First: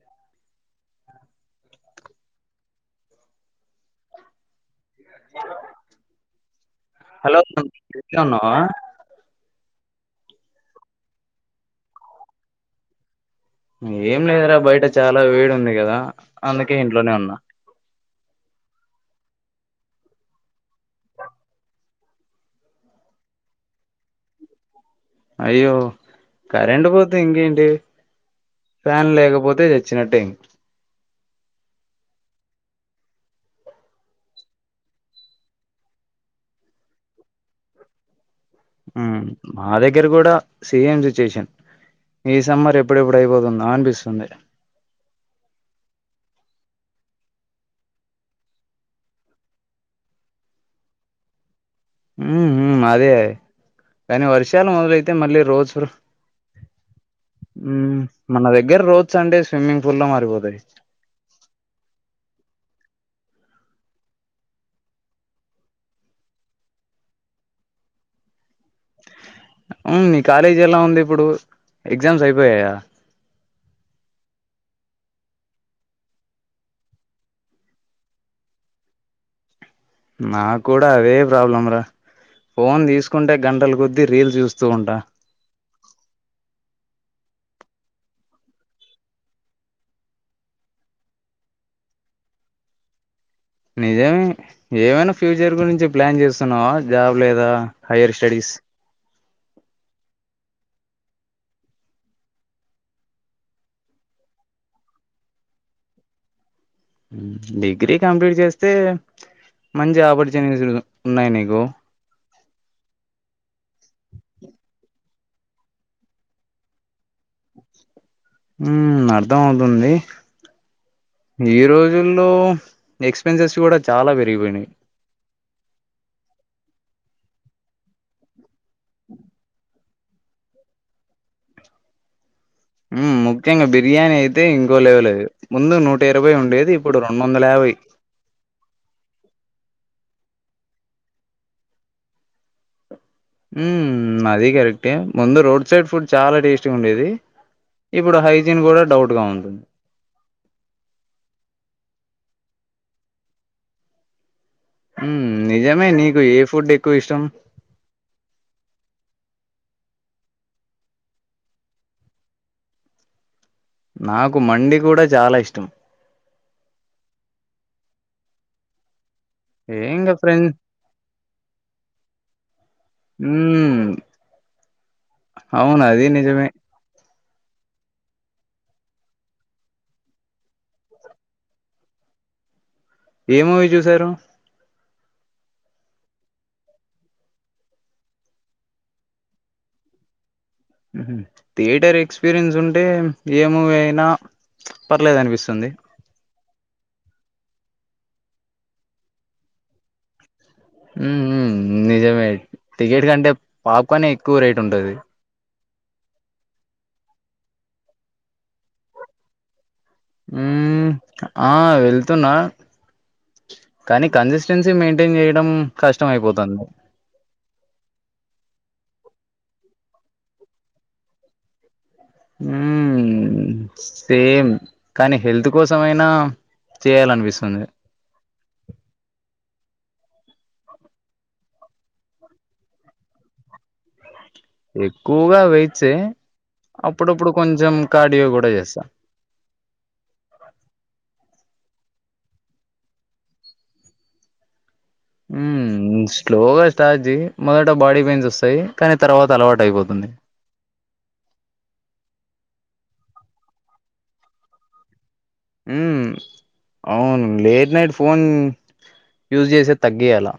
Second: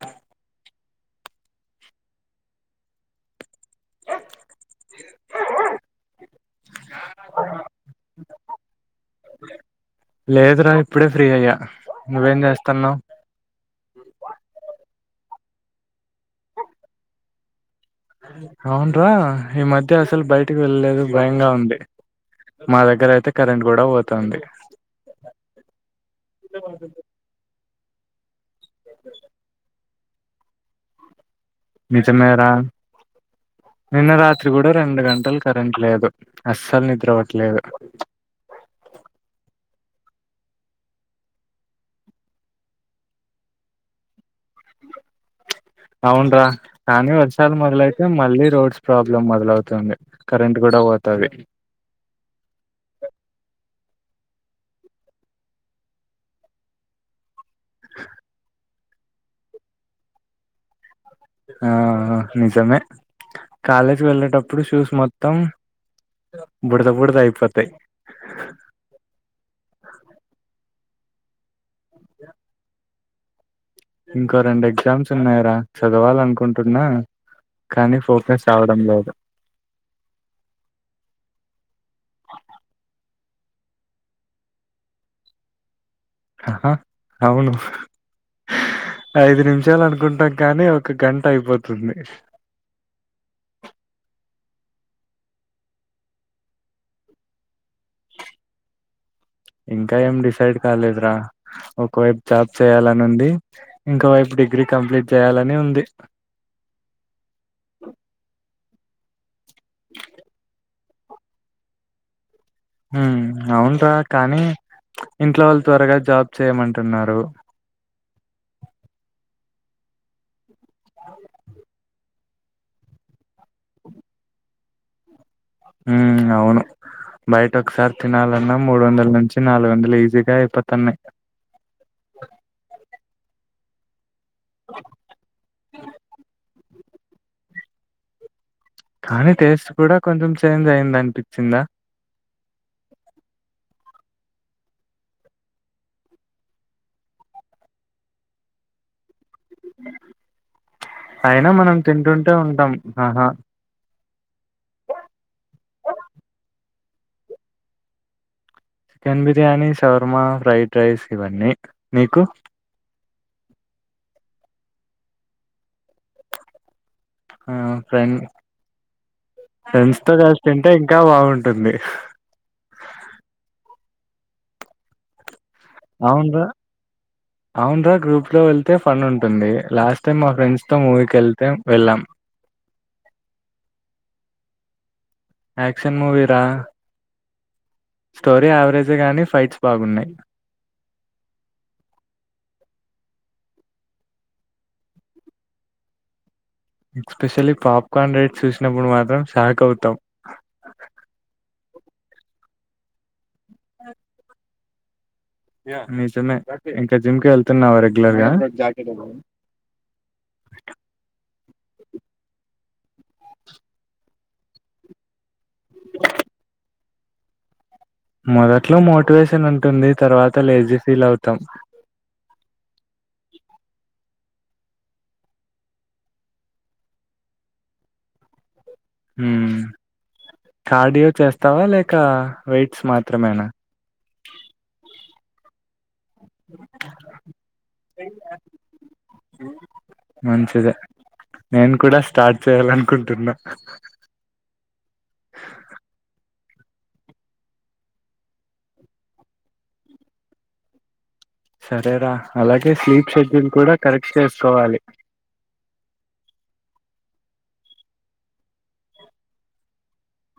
ఆ హలో నువ్ ఫ్రీగా ఉన్నావా లేదురా ఇప్పుడే ఫ్రీ అయ్యా నువ్వేం చేస్తున్నావ్ ఏం లేదురా బయట చాలా వేడి ఉంది కదా అందుకే ఇంట్లోనే ఉన్నా అవున్రా ఈ మధ్య అసలు బయటకి వెళ్ళలేదు భయంగా ఉంది మా దగ్గర అయితే కరెంట్ కూడా పోతుంది అయ్యో కరెంటు పోతే ఇంకేంటి ఫ్యాన్ లేకపోతే తెచ్చినట్టే నిజమేరా నిన్న రాత్రి కూడా రెండు గంటలు కరెంట్ లేదు అస్సలు నిద్రపట్లేదు హ్మ్ మా దగ్గర కూడా సేమ్ సిచ్యుయేషన్ ఈ సమ్మర్ ఎప్పుడెప్పుడు అయిపోతుందో అనిపిస్తుంది అవున్రా కానీ వర్షాలు మొదలైతే మళ్ళీ రోడ్స్ ప్రాబ్లమ్ మొదలవుతుంది కరెంట్ కూడా కూడ పోతది ఉ అదే కానీ వర్షాలు మొదలైతే మళ్ళీ రోడ్స్ మన దగ్గర రోడ్స్ అంటే స్విమ్మింగ్ పూల్లా మారిపోతాయి ఆ నిజమే కాలేజ్కి వెళ్ళేటప్పుడు షూస్ మొత్తం బుడదా బుడదా ఐపోతాయి ఆ మీ కాలేజీ ఎలా ఉంది ఇప్పుడు ఎగ్జామ్స్ అయిపోయాయా ఇంకో రెండు ఎగ్జామ్స్ ఉన్నాయిరా చదవాల అనుకుంటున్నా కానీ ఫోకస్ రావడంలేదు నాకు కూడా అదే ప్రాబ్లం రా ఫోన్ తీసు కుంటే గంటలు కొద్దీ రీల్స్ చూస్తూ ఉంటా అహ అవును ఐదు నిమిషాలు అనుకుంటాం కానీ ఒక గంట అయిపోతుంది నిజమే ఏమైనా ఫ్యూచర్ గురించి ప్లాన్ చేస్తున్నావా జాబ్ లేదా హైయర్ స్టడీస్ ఇంకా ఏం డిసైడ్ కాలేదురా ఒకవైపు జాబ్ చేయాలని ఉంది ఇంకోవైపు డిగ్రీ కంప్లీట్ చేయాలని ఉంది డిగ్రీ కంప్లీట్ చేస్తే మంచి ఆపర్చునిటీస్ ఉన్నాయి నీకు ఉ అవున్రా కానీ ఇంట్లో వాళ్ళు త్వరగా జాబ్ చేయమంటున్నారు ఉ అర్థం అవుతుంది ఈ రోజు లో ఎక్స్పెన్సెస్ కూడా చాలా పెరిగిపోయినాయి ఉ అవును బయట ఒకసారి తినాలన్నా మూడు వందల నుంచి నాలుగు వందలు ఈజీ గా అయిపోతున్నాయ్ మ్ ముఖ్యంగా బిర్యానీ అయితే ఇంకో లెవలది ముందు నూట ఇరవై ఉండేది ఇప్పుడు రెండు వందల యాభై కానీ టేస్ట్ కూడా కొంచెం చేంజ్ అయిందనిపించిందా ఉ అది కరెక్టే ముందు రోడ్ సైడ్ ఫుడ్ చాలా టేస్టీగా ఉండేది ఇప్పుడు హైజీన్ కూడా డౌట్ గా ఉంది అయినా మనం తింటుంటే ఉంటాం ఆహా ఈ నిజమే నీకు ఏ ఫుడ్ ఎక్కువ ఇష్టం chicken biryani shawarma fried rice ఇవన్నీ నీకు నాకు మండి కూడా చాలా ఇష్టం ఆ ఫెండ్ ఫ్రెండ్స్ ఏంకా తో కలిసి ఫ్రెండ్ తింటే ఇంకా బాగుంటుంది మ్మ్ అవును అది నిజమే అవున్రా గ్రూప్ లో వెళ్తే ఫన్ ఉంటుంది లాస్ట్ టైమ్ మా ఫ్రెండ్స్ తో మూవీకి వెళ్తే వెళ్ళాం ఏ మూవీ చూసారు యాక్షన్ మూవీరా స్టోరీ యావరేజె గాని ఫైట్స్ బాగున్నాయ్ థియేటర్ ఎక్స్పీరియన్స్ ఉంటే ఏ మూవీ అయినా పర్లేదు అనిపిస్తుంది ఎక్స్పెషల్లీ పాప్కార్న్ రైట్స్ చూసినప్పుడు మాత్రం షాక్ అవుతాం ఉ ఉ నిజమే టికెట్ కంటే పాప్కన్ ఎక్కువ రేట్ ఉంటది నిజమే ఇంకా జిమ్ కెళ్తున్నావా రెగ్యులర్ గా ఊ ఆ వెళ్తున్నా కానీ కన్సిస్టెన్సీ మెయింటైన్ చేయడం కష్టం అయిపోతాంది మొదట్లో మోటివేషన్ ఉంటుంది తర్వాత లేజీ ఫీల్ అవుతాం ఊ సేమ్ కానీ హెల్త్ కోసమయినా చేయాలనిపిస్తుంది ఊ కార్డియో చేస్తావా లేక వెయిట్స్ మాత్రమేనా గోగ వేయిట్స్ ఏ అప్పుడప్పుడు కొంచెం కార్డియో కూడా చేస్తా. మంచిదే నేను కూడా స్టార్ట్ చేయాలనుకుంటున్నా. మ్ మ్ స్లోగా స్టార్జి మొదట బాడీ పెయిన్స్ వస్తాయి కానీ తర్వాత అలవాటు అయిపోతుంది. సరేరా అలాగే స్లీప్ షెడ్యూల్ కూడా కరెక్ట్ చేసుకోవాలి. మ్ అవును లేట్ నైట్ ఫోన్ యూజ్ చేసే తగ్గేయలా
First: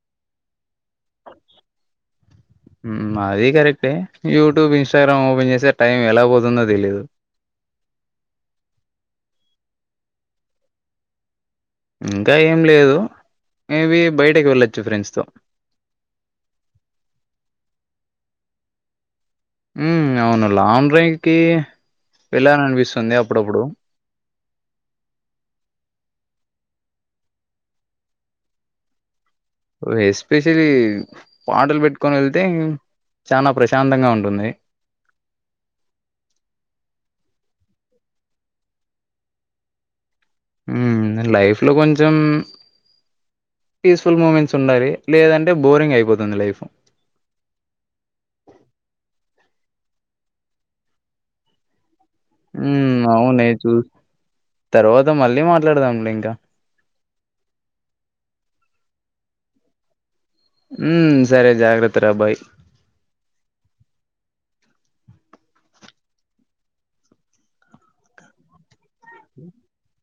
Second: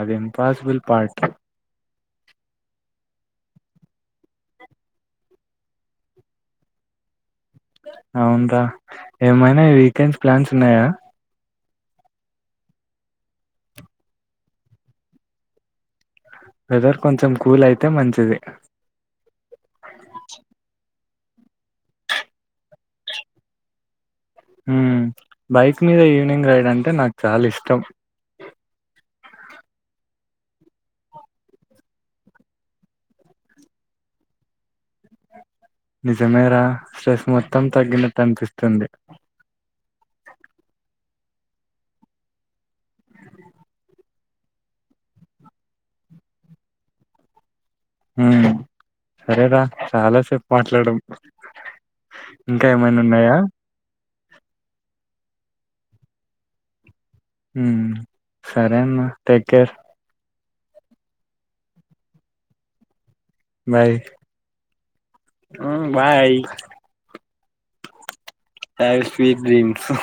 అది ఇంపాసిబిల్ పార్ట్ మ్ అది కరెక్టే యూట్యూబ్, ఇన్స్టాగ్రామ్ ఓపెన్ చేసే టైం ఎలా పోతుందో తెలీదు. అవును రా ఏమైనా వీకెండ్స్ ప్లాన్స్ ఉన్నాయా? ఇంకా ఏం లేదు మేబి బయటకి వెళ్ళచ్చు ఫ్రెండ్స్ తో వెదర్ కొంచెం కూల్ అయితే మంచిది. మ్ అవును అలా లాంగ్డ్రైవ్కి వెళ్ళాల అనిపిస్తుంది అప్పుడప్పుడు మ్ బైక్ మీద ఈవినింగ్ రైడ్ అంటే నాకు చాలా ఇష్టం. ఎస్పెషలీ పాటలు పెట్టుకొని వెళ్తే చానా ప్రశాంతంగా ఉంటుంది. నిజమేర స్ట్రెస్ మొత్తం తగ్గినట్టు అనిపిస్తుంది. మ్ లైఫ్ లో కొంచెం పీస్ఫుల్ మూమెంట్స్ ఉండాలి. లేదంటే బోరింగ్ అయిపోతుంది లైఫ్. ఉమ్ సరేరా చాలాసేపు మాట్లాడం ఇంకా ఏమైనా హ్మ్ ఉన్నాయా? అవునే చూ తర్వాత మళ్ళీ మాట్లాడదాంలే ఇంకా మ్ సరే అన్న టేక్ కేర్ ఉమ్ సరే జాగ్రత్త రాబ్బాయి బయ్ మ్ బాయ్ డైవ్ స్వీపింగ్ హ్హ్